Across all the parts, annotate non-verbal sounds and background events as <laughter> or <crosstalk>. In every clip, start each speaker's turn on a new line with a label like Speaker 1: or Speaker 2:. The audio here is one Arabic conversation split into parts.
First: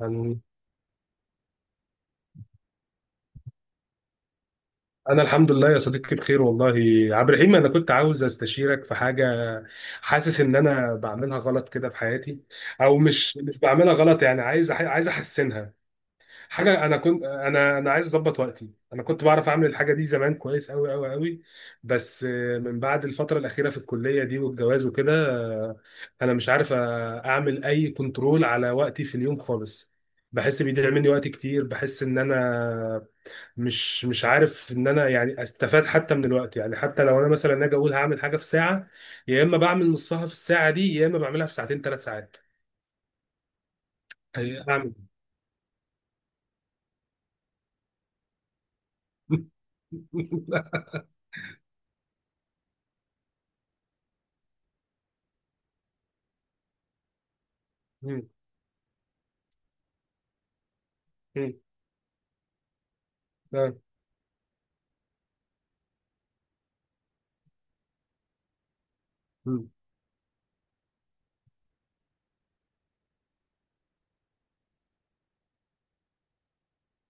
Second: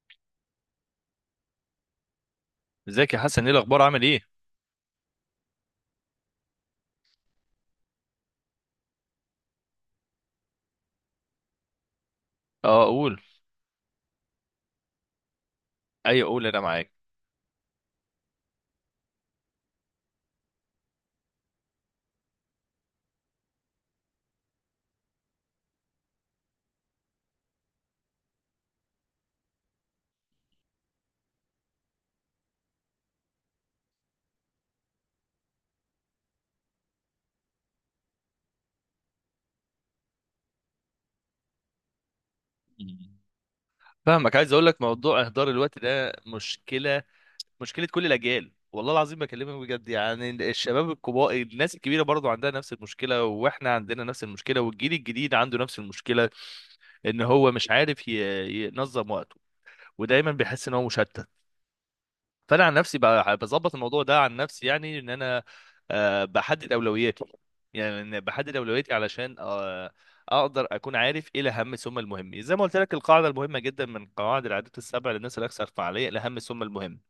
Speaker 1: أنا
Speaker 2: ازيك يا حسن، ايه الاخبار؟ عامل ايه؟
Speaker 1: أنا الحمد لله يا صديقي، بخير والله. عبد الرحيم، أنا كنت عاوز أستشيرك في حاجة. حاسس إن أنا بعملها غلط كده في حياتي،
Speaker 2: اه،
Speaker 1: أو
Speaker 2: قول.
Speaker 1: مش بعملها غلط، يعني عايز عايز أحسنها.
Speaker 2: ايوه، قول، انا
Speaker 1: حاجة،
Speaker 2: معاك.
Speaker 1: أنا عايز أظبط وقتي. أنا كنت بعرف أعمل الحاجة دي زمان كويس أوي أوي أوي. بس من بعد الفترة الأخيرة في الكلية دي والجواز وكده، أنا مش عارف أعمل أي كنترول على وقتي في اليوم خالص. بحس بيضيع مني وقت كتير، بحس إن أنا مش عارف ان انا يعني استفاد حتى من الوقت، يعني حتى لو انا مثلا اجي اقول هعمل حاجه في ساعه، يا اما بعمل نصها في الساعه دي، يا اما بعملها في ساعتين 3 ساعات.
Speaker 2: مم. فاهمك. عايز اقول لك،
Speaker 1: اعمل.
Speaker 2: موضوع اهدار الوقت ده مشكله. مشكله كل الاجيال، والله العظيم بكلمك بجد. يعني
Speaker 1: <laughs>
Speaker 2: الشباب الكبار، الناس الكبيره برضو عندها نفس المشكله، واحنا عندنا نفس المشكله، والجيل الجديد عنده نفس المشكله. ان هو مش عارف
Speaker 1: مم.
Speaker 2: ينظم وقته. ودايما بيحس ان هو مشتت.
Speaker 1: مم.
Speaker 2: فانا عن نفسي بظبط
Speaker 1: آه.
Speaker 2: الموضوع ده عن نفسي، يعني ان انا بحدد اولوياتي. يعني إن بحدد اولوياتي علشان
Speaker 1: مم.
Speaker 2: اقدر اكون عارف ايه الاهم ثم المهم. زي ما قلت لك، القاعده المهمه جدا من قواعد العادات السبع للناس الاكثر فعاليه: الاهم ثم المهم.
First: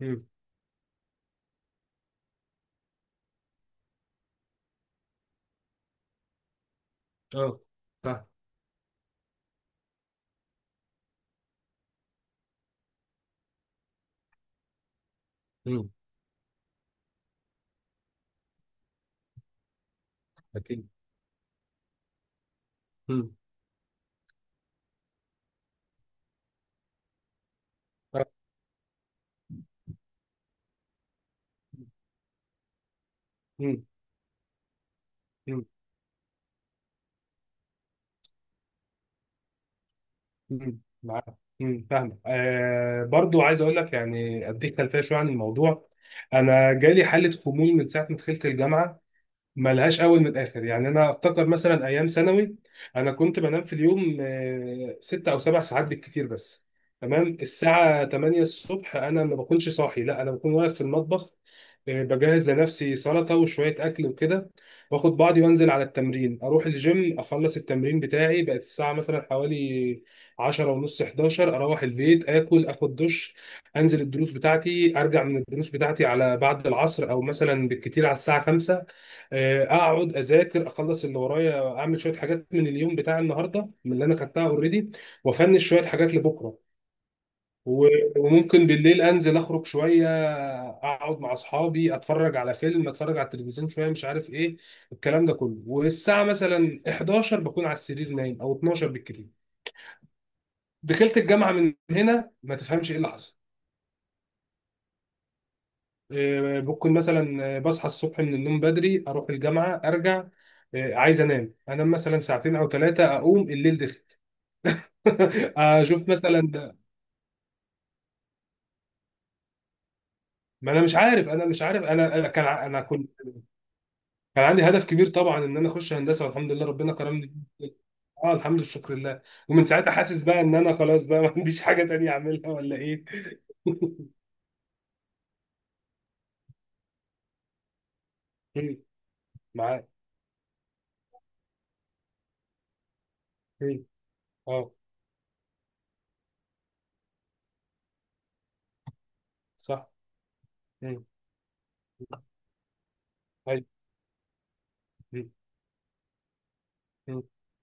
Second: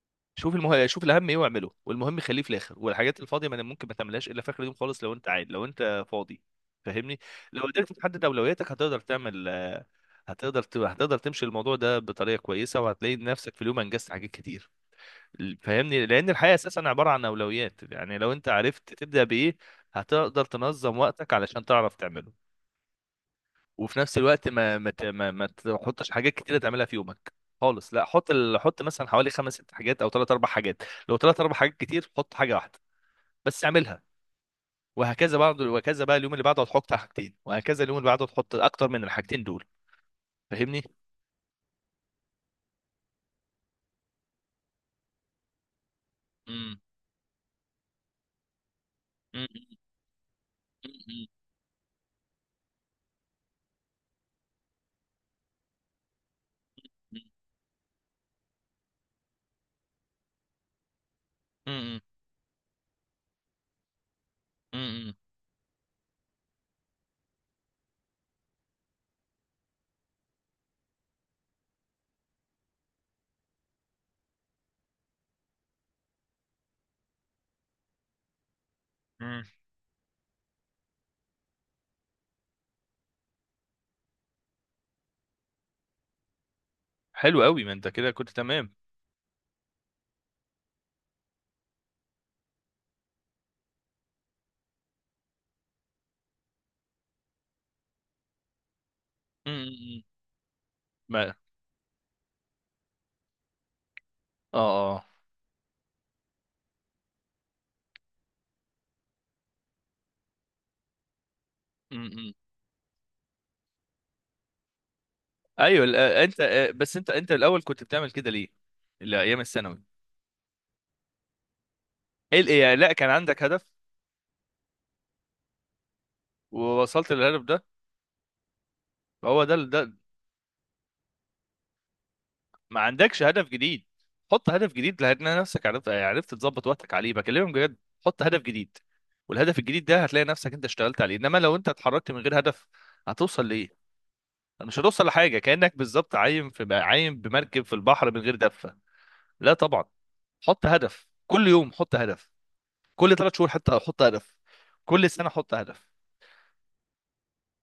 Speaker 1: مم.
Speaker 2: شوف الاهم ايه واعمله، والمهم خليه في الاخر، والحاجات الفاضيه ما ممكن ما تعملهاش الا في اخر اليوم خالص، لو انت عايز، لو انت فاضي. فاهمني؟
Speaker 1: اه.
Speaker 2: لو قدرت تحدد
Speaker 1: فاهم.
Speaker 2: اولوياتك، هتقدر تعمل آه، هتقدر ت- هتقدر تمشي الموضوع ده بطريقه كويسه، وهتلاقي نفسك في اليوم انجزت حاجات كتير.
Speaker 1: مم.
Speaker 2: فاهمني؟ لان الحياه اساسا عباره عن اولويات. يعني لو انت عرفت تبدا بايه، هتقدر
Speaker 1: اكيد.
Speaker 2: تنظم وقتك علشان تعرف تعمله.
Speaker 1: مم.
Speaker 2: وفي نفس الوقت ما ما ت- ما, ما تحطش حاجات كتيره تعملها في يومك خالص. لا،
Speaker 1: آه.
Speaker 2: حط مثلا حوالي خمس ست حاجات او ثلاث اربع حاجات. لو ثلاث اربع حاجات كتير، حط حاجه واحده بس
Speaker 1: مم.
Speaker 2: اعملها.
Speaker 1: مم.
Speaker 2: وهكذا بقى، اليوم اللي بعده هتحط حاجتين، وهكذا اليوم اللي بعده هتحط اكتر من الحاجتين دول.
Speaker 1: مم.
Speaker 2: فاهمني؟
Speaker 1: معاك. مم. فاهم. آه، برضو عايز اقول لك، يعني اديك خلفيه شويه عن الموضوع. انا
Speaker 2: امم.
Speaker 1: جالي حاله خمول من ساعه ما دخلت الجامعه،
Speaker 2: أمم.
Speaker 1: ملهاش اول من الاخر. يعني انا
Speaker 2: أمم.
Speaker 1: افتكر مثلا ايام ثانوي، انا كنت بنام في اليوم 6 أو 7 ساعات بالكتير، بس
Speaker 2: أمم.
Speaker 1: تمام الساعه 8 الصبح، انا ما بكونش صاحي، لا، انا بكون واقف في المطبخ،
Speaker 2: أمم.
Speaker 1: بجهز لنفسي سلطه وشويه اكل وكده،
Speaker 2: أمم.
Speaker 1: واخد بعضي وانزل على التمرين، اروح الجيم، اخلص التمرين بتاعي، بقت الساعه مثلا حوالي 10 ونص، 11 اروح البيت، اكل، اخد دش، انزل الدروس بتاعتي، ارجع من الدروس بتاعتي على بعد العصر، او مثلا بالكتير على الساعه 5.
Speaker 2: أمم.
Speaker 1: آه، اقعد اذاكر، اخلص اللي ورايا، اعمل شويه حاجات من اليوم بتاع النهارده من اللي انا خدتها اوريدي، وافنش شويه حاجات لبكره.
Speaker 2: حلو قوي، ما
Speaker 1: و-
Speaker 2: انت كده كنت.
Speaker 1: وممكن بالليل انزل اخرج شويه، اقعد مع اصحابي، اتفرج على فيلم، اتفرج على التلفزيون شويه، مش عارف ايه الكلام ده كله، والساعه مثلا 11 بكون على السرير نايم، او 12 بالكتير.
Speaker 2: تمام.
Speaker 1: دخلت
Speaker 2: ما.
Speaker 1: الجامعه، من هنا ما تفهمش ايه اللي حصل.
Speaker 2: اه، اه.
Speaker 1: ممكن مثلا بصحى الصبح من النوم بدري، اروح الجامعه، ارجع، عايز انام
Speaker 2: م-
Speaker 1: مثلا
Speaker 2: م.
Speaker 1: ساعتين او 3، اقوم الليل دخل. <laughs>
Speaker 2: ايوه.
Speaker 1: اشوف
Speaker 2: انت،
Speaker 1: مثلا.
Speaker 2: بس انت الاول كنت بتعمل كده ليه؟ لا، ايام الثانوي.
Speaker 1: ما انا مش عارف، انا مش عارف، انا
Speaker 2: ايه ال- إيه، يعني
Speaker 1: انا
Speaker 2: لا، كان
Speaker 1: كنت.
Speaker 2: عندك هدف؟
Speaker 1: كان عندي هدف كبير طبعا ان انا اخش هندسه، والحمد لله ربنا
Speaker 2: ووصلت للهدف
Speaker 1: كرمني.
Speaker 2: ده.
Speaker 1: اه، الحمد لله، شكر لله.
Speaker 2: فهو ده
Speaker 1: ومن ساعتها
Speaker 2: ده
Speaker 1: حاسس بقى ان انا خلاص بقى ما عنديش حاجه تانية اعملها ولا
Speaker 2: ما
Speaker 1: ايه.
Speaker 2: عندكش هدف جديد. حط هدف جديد، لان نفسك عرفت تظبط وقتك عليه، بكلمك بجد. حط هدف جديد.
Speaker 1: <laughs>
Speaker 2: والهدف الجديد
Speaker 1: معاك.
Speaker 2: ده هتلاقي نفسك انت اشتغلت عليه. انما لو انت اتحركت من غير هدف، هتوصل لايه؟
Speaker 1: اه.
Speaker 2: مش هتوصل لحاجه. كانك بالظبط عايم بمركب في البحر من غير دفه. لا طبعا.
Speaker 1: صح.
Speaker 2: حط هدف كل يوم، حط هدف. كل 3 شهور
Speaker 1: ايوه.
Speaker 2: حتى احط هدف. كل سنه احط هدف.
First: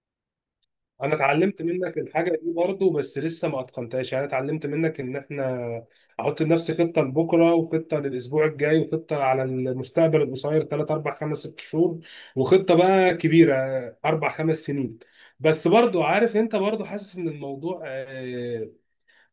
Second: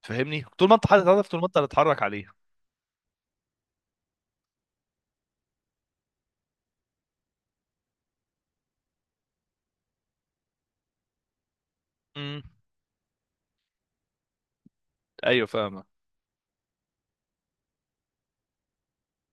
Speaker 2: فاهمني؟ طول ما انت حاطط
Speaker 1: انا
Speaker 2: هدف، طول ما انت
Speaker 1: اتعلمت منك
Speaker 2: هتتحرك
Speaker 1: الحاجه
Speaker 2: عليه.
Speaker 1: دي برضه، بس لسه ما اتقنتهاش. يعني أنا اتعلمت منك ان احنا احط لنفسي خطه لبكره، وخطه للاسبوع الجاي، وخطه على المستقبل القصير 3 4 5 6 شهور،
Speaker 2: امم.
Speaker 1: وخطه بقى كبيره 4 5 سنين.
Speaker 2: ايوه،
Speaker 1: بس
Speaker 2: فاهمه.
Speaker 1: برضه عارف انت، برضه حاسس ان الموضوع،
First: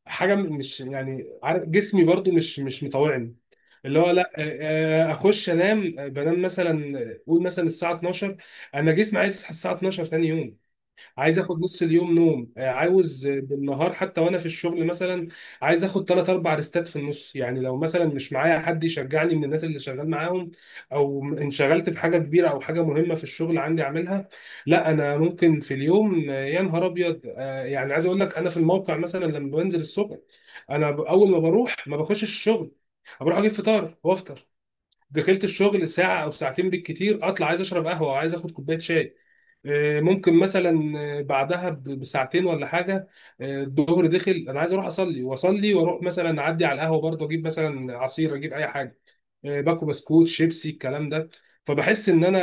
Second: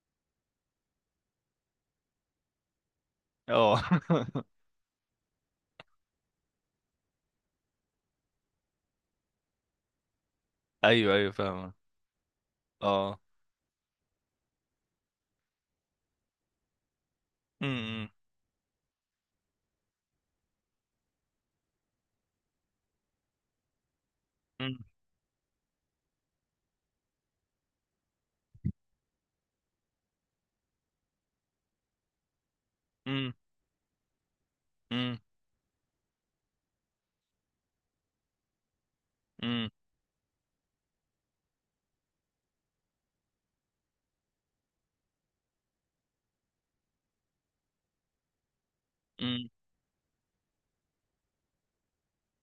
Speaker 1: حاجه مش، يعني عارف، جسمي برضه مش مطاوعني.
Speaker 2: اه.
Speaker 1: اللي هو لا،
Speaker 2: <laughs>
Speaker 1: اخش انام، بنام مثلا، قول مثلا الساعه 12. انا جسمي عايز يصحى الساعه 12 ثاني يوم.
Speaker 2: ايوه، ايوه،
Speaker 1: عايز اخد
Speaker 2: فاهمه.
Speaker 1: نص اليوم نوم،
Speaker 2: اه.
Speaker 1: عاوز بالنهار حتى وانا في الشغل مثلا. عايز اخد 3 أو 4 ريستات في النص، يعني لو مثلا
Speaker 2: امم.
Speaker 1: مش معايا حد يشجعني من الناس اللي شغال معاهم، او انشغلت في حاجه كبيره او حاجه مهمه في الشغل عندي اعملها.
Speaker 2: امم.
Speaker 1: لا، انا ممكن في اليوم يا نهار ابيض، يعني عايز اقول لك انا في الموقع مثلا لما بنزل الصبح، انا اول ما بروح ما بخش الشغل،
Speaker 2: امم.
Speaker 1: بروح اجيب فطار وافطر.
Speaker 2: امم.
Speaker 1: دخلت الشغل ساعة أو ساعتين بالكتير أطلع عايز أشرب قهوة أو عايز آخد كوباية شاي.
Speaker 2: امم.
Speaker 1: ممكن مثلا بعدها بساعتين ولا حاجة. الظهر دخل، أنا عايز أروح أصلي وأصلي وأروح مثلا أعدي على القهوة برضه، أجيب مثلا عصير، أجيب أي حاجة،
Speaker 2: أمم.
Speaker 1: باكو بسكوت شيبسي الكلام ده. فبحس إن أنا،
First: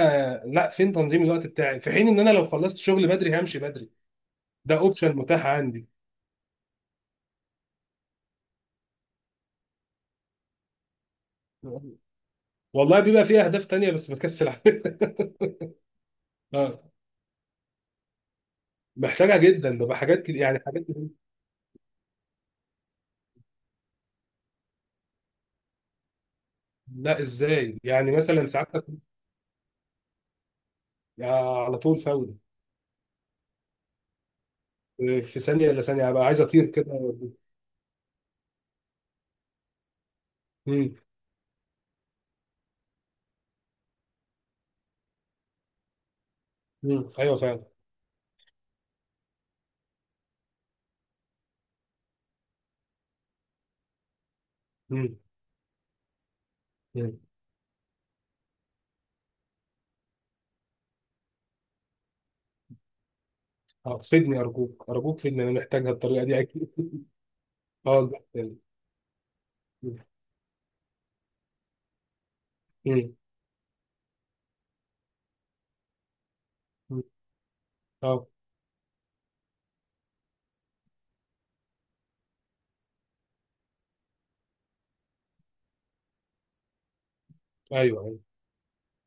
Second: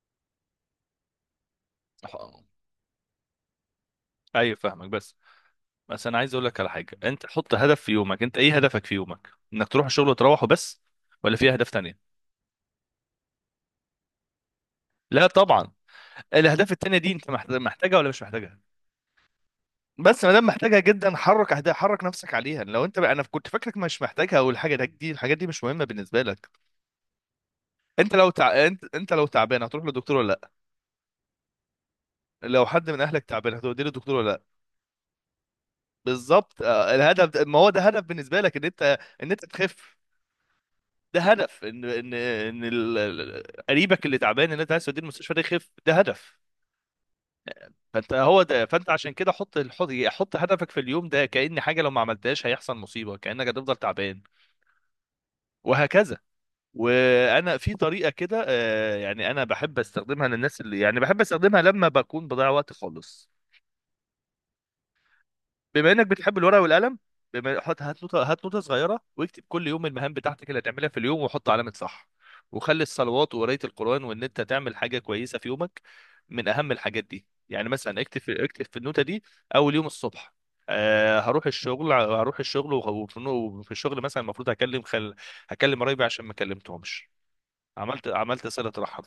Speaker 1: لا، فين تنظيم الوقت بتاعي، في حين إن أنا
Speaker 2: أح-
Speaker 1: لو خلصت شغل بدري همشي بدري.
Speaker 2: ايوه،
Speaker 1: ده
Speaker 2: فاهمك. بس
Speaker 1: أوبشن متاح عندي.
Speaker 2: بس انا عايز اقول لك على حاجه. انت حط هدف في يومك. انت ايه هدفك في يومك، انك تروح الشغل وتروح وبس، ولا في اهداف تانية؟
Speaker 1: والله بيبقى فيه أهداف تانية، بس بكسل أعملها.
Speaker 2: لا طبعا.
Speaker 1: <laughs>
Speaker 2: الاهداف
Speaker 1: آه،
Speaker 2: التانية دي انت محتاجها ولا مش محتاجها؟
Speaker 1: محتاجة جدا، ببقى حاجات
Speaker 2: بس ما دام
Speaker 1: يعني
Speaker 2: محتاجها
Speaker 1: حاجات.
Speaker 2: جدا، حرك نفسك عليها. لو انت بقى، انا كنت فاكرك مش محتاجها، او الحاجه ده دي الحاجات دي مش مهمه بالنسبه لك.
Speaker 1: لا، ازاي، يعني
Speaker 2: انت لو
Speaker 1: مثلا
Speaker 2: تع...
Speaker 1: ساعات
Speaker 2: انت... انت لو تعبان، هتروح للدكتور ولا؟
Speaker 1: يعني على طول فوري.
Speaker 2: لا، لو حد من اهلك تعبان، هتوديه للدكتور ولا لا؟
Speaker 1: في ثانيه الا ثانيه هبقى عايز
Speaker 2: بالظبط.
Speaker 1: اطير كده.
Speaker 2: ما هو ده هدف بالنسبه لك، ان انت تخف،
Speaker 1: امم.
Speaker 2: ده هدف. ان قريبك اللي تعبان، ان انت عايز توديه المستشفى ده يخف، ده هدف.
Speaker 1: امم. ايوه فعلا.
Speaker 2: فانت هو ده فانت عشان كده حط هدفك في اليوم ده كأن حاجه لو ما عملتهاش هيحصل مصيبه، كأنك هتفضل تعبان.
Speaker 1: امم.
Speaker 2: وهكذا.
Speaker 1: امم.
Speaker 2: وانا في طريقه كده، يعني انا بحب استخدمها للناس اللي، يعني، بحب استخدمها لما بكون بضيع وقت خالص.
Speaker 1: فدني، ارجوك، ارجوك، فدني، انا محتاجها
Speaker 2: بما انك
Speaker 1: الطريقه
Speaker 2: بتحب
Speaker 1: دي
Speaker 2: الورقه
Speaker 1: اكيد.
Speaker 2: والقلم،
Speaker 1: <laughs>
Speaker 2: بما حط
Speaker 1: اه،
Speaker 2: هات
Speaker 1: لا،
Speaker 2: نوتة هات
Speaker 1: يعني.
Speaker 2: نوتة صغيره، واكتب كل يوم
Speaker 1: مم.
Speaker 2: المهام بتاعتك اللي هتعملها في اليوم، وحط علامه صح. وخلي
Speaker 1: مم.
Speaker 2: الصلوات وقرايه القران وان انت تعمل حاجه كويسه في يومك من اهم الحاجات
Speaker 1: مم.
Speaker 2: دي. يعني مثلا، اكتب
Speaker 1: اه.
Speaker 2: في اكتب في النوتة دي، اول يوم الصبح: هروح الشغل. وفي الشغل مثلا المفروض هكلم قرايبي عشان ما كلمتهمش،
Speaker 1: ايوه،
Speaker 2: عملت
Speaker 1: ايوه.
Speaker 2: عملت صلة رحم.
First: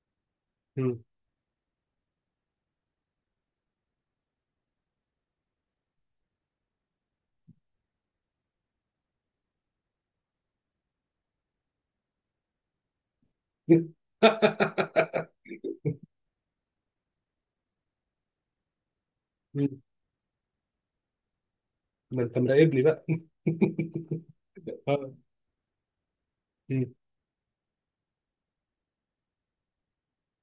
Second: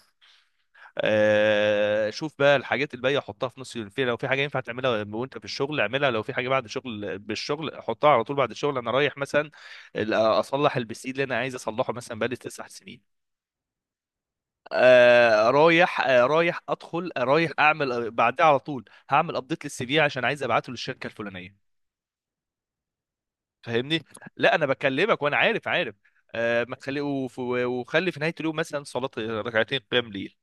Speaker 1: مم.
Speaker 2: شوف بقى الحاجات الباقيه حطها في نص الفيلم. لو في حاجه ينفع تعملها وانت في الشغل، اعملها. لو في حاجه بعد الشغل، حطها على طول بعد الشغل. انا رايح مثلا اصلح البسيل اللي انا عايز اصلحه، مثلا بقالي 9 سنين.
Speaker 1: <laughs>
Speaker 2: آه رايح آه رايح ادخل آه رايح اعمل آه، بعدها على طول هعمل ابديت
Speaker 1: مم.
Speaker 2: للسي في عشان عايز ابعته للشركه الفلانيه.
Speaker 1: ده انت مراقبني بقى.
Speaker 2: فاهمني؟ لا، انا
Speaker 1: <laughs> اه.
Speaker 2: بكلمك وانا عارف. ما
Speaker 1: مم.
Speaker 2: تخلي وف- وخلي في نهايه اليوم مثلا صلاه، ركعتين قيام ليل.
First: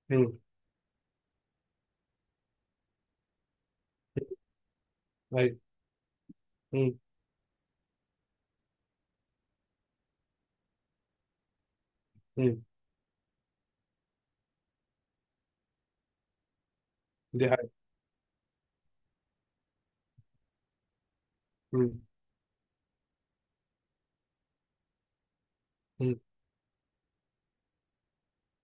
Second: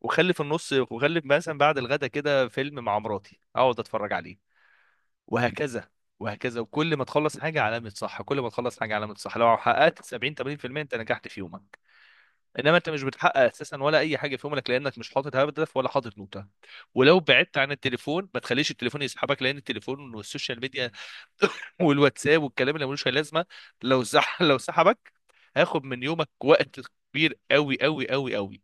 Speaker 2: وخلي
Speaker 1: مم.
Speaker 2: في النص وخلي مثلا بعد الغدا كده فيلم مع مراتي اقعد اتفرج عليه.
Speaker 1: ايوه.
Speaker 2: وهكذا، وهكذا. وكل
Speaker 1: مم.
Speaker 2: ما تخلص حاجه علامه صح، كل ما تخلص حاجه علامه صح. لو حققت 70-80% انت نجحت في يومك.
Speaker 1: مم.
Speaker 2: انما انت مش بتحقق اساسا ولا اي حاجه في يومك، لانك مش حاطط هدف ولا حاطط نوته. ولو
Speaker 1: دي
Speaker 2: بعدت
Speaker 1: حاجه.
Speaker 2: عن التليفون، ما تخليش التليفون يسحبك، لان التليفون والسوشيال ميديا <coughs> <laughs> والواتساب والكلام اللي ملوش أي لازمه، لو سحبك هاخد من
Speaker 1: مم.
Speaker 2: يومك وقت كبير، قوي قوي قوي قوي.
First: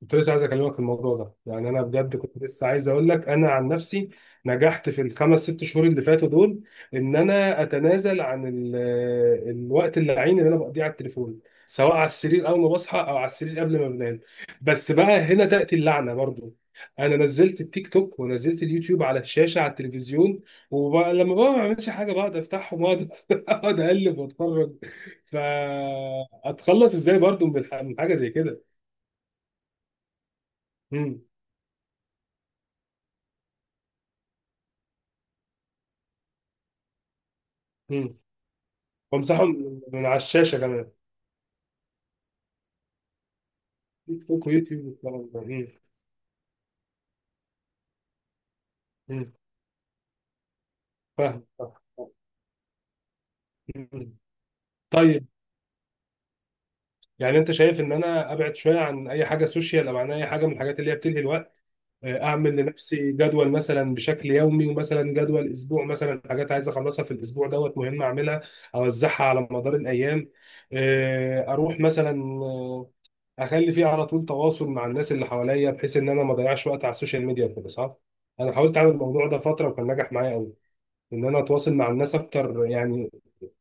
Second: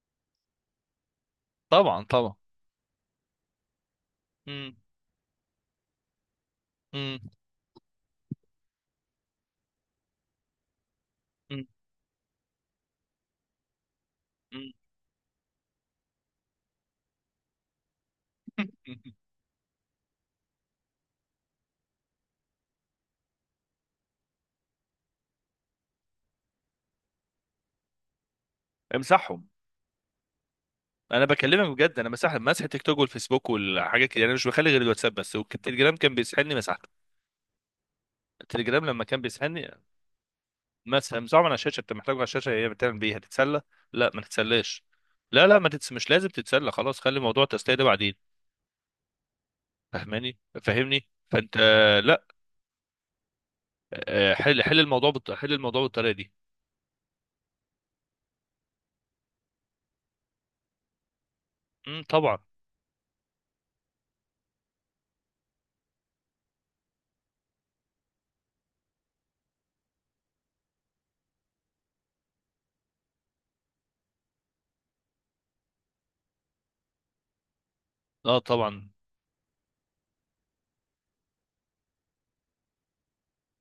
Speaker 1: كنت لسه عايز اكلمك في الموضوع ده، يعني انا
Speaker 2: طبعا،
Speaker 1: بجد
Speaker 2: طبعا.
Speaker 1: كنت لسه عايز اقول لك انا عن نفسي نجحت في الـ 5 ست شهور اللي فاتوا دول، ان انا اتنازل عن الوقت اللعين اللي انا بقضيه على التليفون،
Speaker 2: امم.
Speaker 1: سواء على السرير اول ما بصحى او على السرير قبل ما بنام.
Speaker 2: مم.
Speaker 1: بس بقى هنا تاتي اللعنه برضو. انا نزلت التيك توك ونزلت اليوتيوب على
Speaker 2: <laughs>
Speaker 1: الشاشه، على التلفزيون. ولما بقى ما بعملش حاجه بقعد افتحهم، واقعد <laughs> اقعد اقلب واتفرج. فاتخلص ازاي برضو من حاجه زي كده؟
Speaker 2: امسحهم. انا بكلمك بجد. انا مسح التيك توك والفيسبوك والحاجات كده، يعني انا مش بخلي غير الواتساب بس، والتليجرام كان بيسحلني، مسحته.
Speaker 1: مم.
Speaker 2: التليجرام لما كان
Speaker 1: وامسحه
Speaker 2: بيسحلني،
Speaker 1: من على الشاشة كمان.
Speaker 2: مسحه من على الشاشه. انت محتاجه على الشاشه؟ هي بتعمل بيه، هتتسلى؟ لا، ما
Speaker 1: تيك توك
Speaker 2: تتسلاش.
Speaker 1: ويوتيوب والكلام ده.
Speaker 2: لا، لا،
Speaker 1: مم.
Speaker 2: ما تتس... مش لازم تتسلى خلاص، خلي موضوع التسليه ده بعدين.
Speaker 1: مم.
Speaker 2: فاهماني؟ فاهمني؟
Speaker 1: فاهم،
Speaker 2: فانت
Speaker 1: فاهم.
Speaker 2: لا.
Speaker 1: مم. طيب،
Speaker 2: حل الموضوع بالطريقه دي.
Speaker 1: يعني انت شايف ان انا ابعد شويه عن اي حاجه سوشيال او عن اي حاجه من الحاجات اللي هي بتلهي الوقت،
Speaker 2: امم. طبعا.
Speaker 1: اعمل لنفسي جدول مثلا بشكل يومي، ومثلا جدول اسبوع، مثلا حاجات عايز اخلصها في الاسبوع دوت مهم اعملها، اوزعها على مدار الايام، اروح مثلا، آه، اخلي فيه على طول تواصل مع الناس اللي حواليا، بحيث ان انا ما اضيعش وقت على السوشيال ميديا وكده، صح؟
Speaker 2: اه،
Speaker 1: انا حاولت
Speaker 2: طبعا.
Speaker 1: اعمل الموضوع ده فتره وكان نجح معايا، ان انا اتواصل مع الناس اكتر، يعني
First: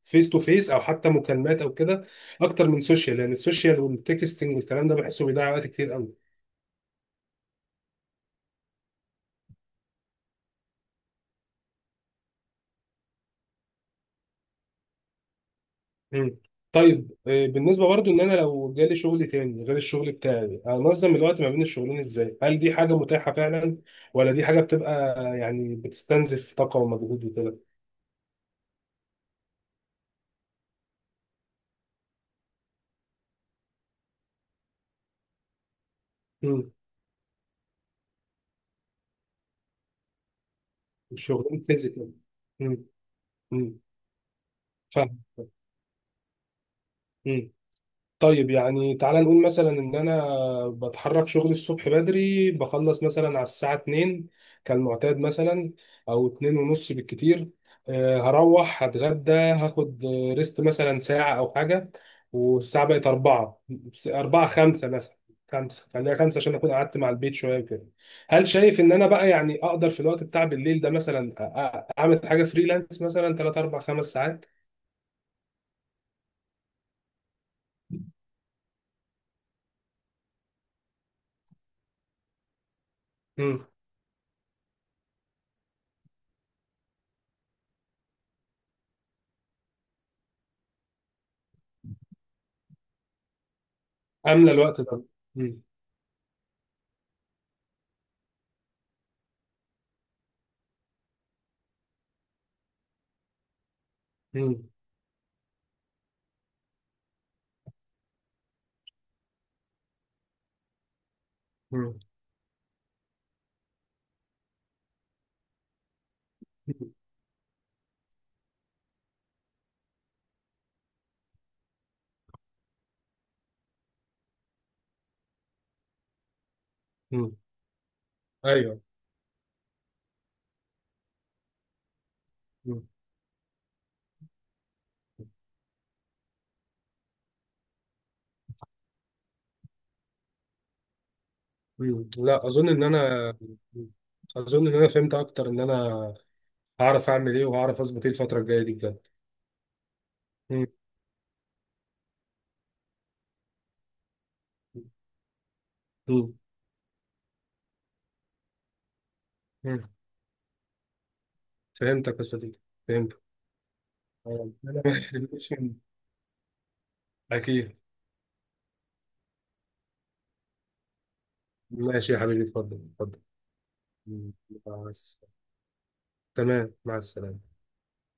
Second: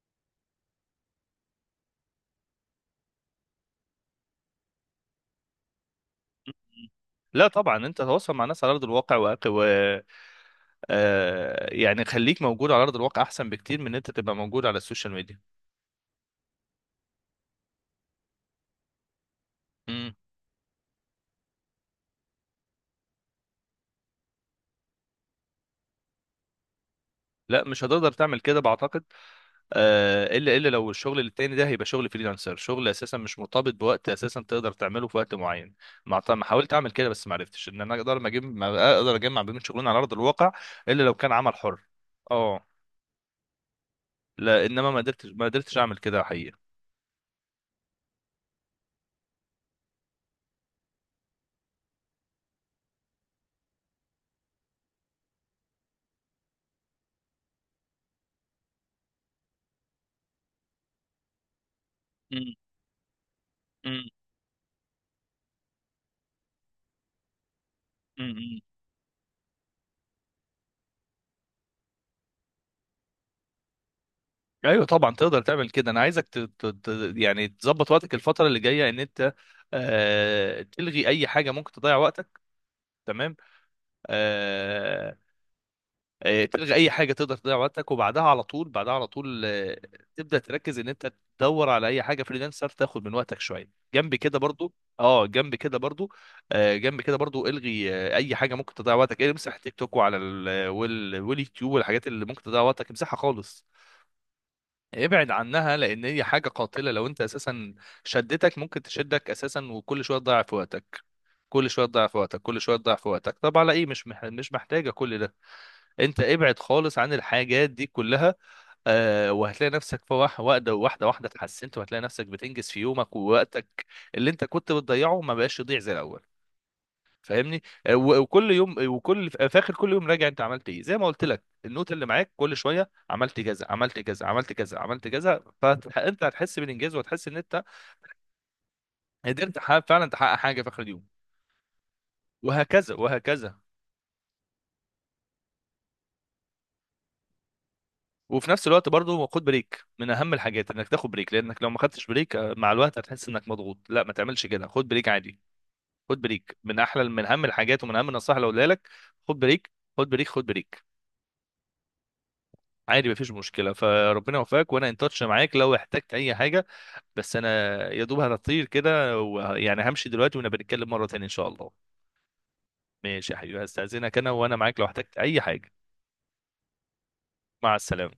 Speaker 1: فيس تو فيس او حتى مكالمات او كده، اكتر من سوشيال، لان السوشيال والتكستنج والكلام ده بحسه بيضيع وقت كتير قوي.
Speaker 2: مم. لا طبعا، انت تتواصل مع ناس على ارض الواقع. يعني خليك موجود على ارض الواقع، احسن بكتير من ان انت تبقى موجود على السوشيال ميديا.
Speaker 1: مم. طيب، بالنسبه برضو ان انا لو جالي شغل تاني غير الشغل
Speaker 2: مم.
Speaker 1: بتاعي، انظم الوقت ما بين الشغلين ازاي؟ هل دي حاجه متاحه فعلا، ولا دي حاجه بتبقى، يعني بتستنزف طاقه ومجهود وكده؟
Speaker 2: لا، مش هتقدر تعمل كده بعتقد. الا لو الشغل التاني ده هيبقى شغل فريلانسر، شغل اساسا مش مرتبط بوقت اساسا، تقدر تعمله في وقت معين. ما
Speaker 1: مم.
Speaker 2: حاولت اعمل كده، بس ما عرفتش ان انا اقدر، ما اقدر اجمع بين شغلين على ارض الواقع. الا لو كان عمل
Speaker 1: الشغلين
Speaker 2: حر.
Speaker 1: فيزيكال.
Speaker 2: اه. لا انما ما
Speaker 1: فاهم.
Speaker 2: قدرتش ما قدرتش اعمل كده حقيقة.
Speaker 1: طيب، يعني تعالى نقول مثلا ان انا بتحرك شغلي الصبح بدري، بخلص مثلا على الساعة 2 كالمعتاد مثلا، او 2 ونص بالكتير. هروح هتغدى، هاخد ريست مثلا ساعة او حاجة،
Speaker 2: مم.
Speaker 1: والساعة بقت 4.
Speaker 2: مم.
Speaker 1: 4 5 مثلا، 5 خليها 5 عشان اكون قعدت مع البيت شوية كده. هل
Speaker 2: مم.
Speaker 1: شايف ان انا بقى يعني اقدر في الوقت بتاع بالليل ده مثلا اعمل حاجة فريلانس مثلا 3 4 5 ساعات؟
Speaker 2: ايوه طبعا، تقدر تعمل كده. انا عايزك يعني تظبط وقتك الفتره اللي جايه، ان انت تلغي اي حاجه ممكن تضيع وقتك. تمام.
Speaker 1: امم.
Speaker 2: آه... تلغي اي حاجه تقدر تضيع وقتك، وبعدها على طول بعدها على طول تبدا تركز ان انت تدور على اي حاجه فريلانسر تاخد من وقتك شويه جنب كده
Speaker 1: املى
Speaker 2: برضو.
Speaker 1: الوقت ده.
Speaker 2: اه، جنب كده برضو. جنب كده برضو. الغي اي حاجه ممكن تضيع وقتك. امسح تيك توك، واليوتيوب والحاجات اللي ممكن تضيع وقتك، امسحها خالص.
Speaker 1: امم.
Speaker 2: ابعد عنها، لان هي حاجه قاتله. لو انت اساسا ممكن تشدك اساسا، وكل شويه تضيع في وقتك، كل شويه تضيع في وقتك، كل شويه تضيع في وقتك. طب على ايه؟ مش محتاجه كل ده. انت ابعد خالص عن الحاجات دي كلها. وهتلاقي نفسك في واحده واحده واحده واحدة اتحسنت، وهتلاقي نفسك بتنجز في يومك، ووقتك اللي انت كنت بتضيعه ما بقاش يضيع زي الاول.
Speaker 1: مم.
Speaker 2: فاهمني؟ وكل يوم،
Speaker 1: ايوه.
Speaker 2: في اخر كل يوم راجع انت عملت ايه. زي ما قلت لك، النوت اللي معاك، كل
Speaker 1: مم.
Speaker 2: شويه عملت كذا، عملت كذا، عملت كذا، عملت كذا. فانت هتحس بالانجاز، وهتحس ان انت قدرت، فعلا تحقق حاجه في اخر اليوم.
Speaker 1: مم. لا،
Speaker 2: وهكذا، وهكذا.
Speaker 1: اظن ان انا فهمت اكتر ان انا هعرف اعمل ايه وهعرف اظبط ايه الفتره
Speaker 2: وفي
Speaker 1: الجايه
Speaker 2: نفس
Speaker 1: دي
Speaker 2: الوقت
Speaker 1: بجد.
Speaker 2: برضه، خد بريك. من اهم
Speaker 1: مم.
Speaker 2: الحاجات انك تاخد بريك، لانك لو ما خدتش بريك مع الوقت هتحس انك مضغوط. لا ما تعملش كده، خد بريك عادي. خد
Speaker 1: مم.
Speaker 2: بريك. من اهم الحاجات ومن اهم النصائح اللي اقولها لك، خد بريك.
Speaker 1: مم.
Speaker 2: خد بريك، خد بريك.
Speaker 1: فهمتك يا صديقي.
Speaker 2: عادي،
Speaker 1: فهمت.
Speaker 2: مفيش مشكله. فربنا يوفقك، وانا ان تاتش معاك
Speaker 1: أنا-
Speaker 2: لو
Speaker 1: <laughs>
Speaker 2: احتجت اي حاجه. بس انا
Speaker 1: اكيد.
Speaker 2: يا دوب هطير كده، يعني همشي دلوقتي، ونبقى نتكلم مره تانية ان شاء الله.
Speaker 1: ماشي يا حبيبي، اتفضل، اتفضل.
Speaker 2: ماشي يا حبيبي، هستاذنك انا،
Speaker 1: مم.
Speaker 2: وانا معاك لو
Speaker 1: مع
Speaker 2: احتجت
Speaker 1: الس-
Speaker 2: اي حاجه.
Speaker 1: تمام، مع السلامه.
Speaker 2: مع السلامه.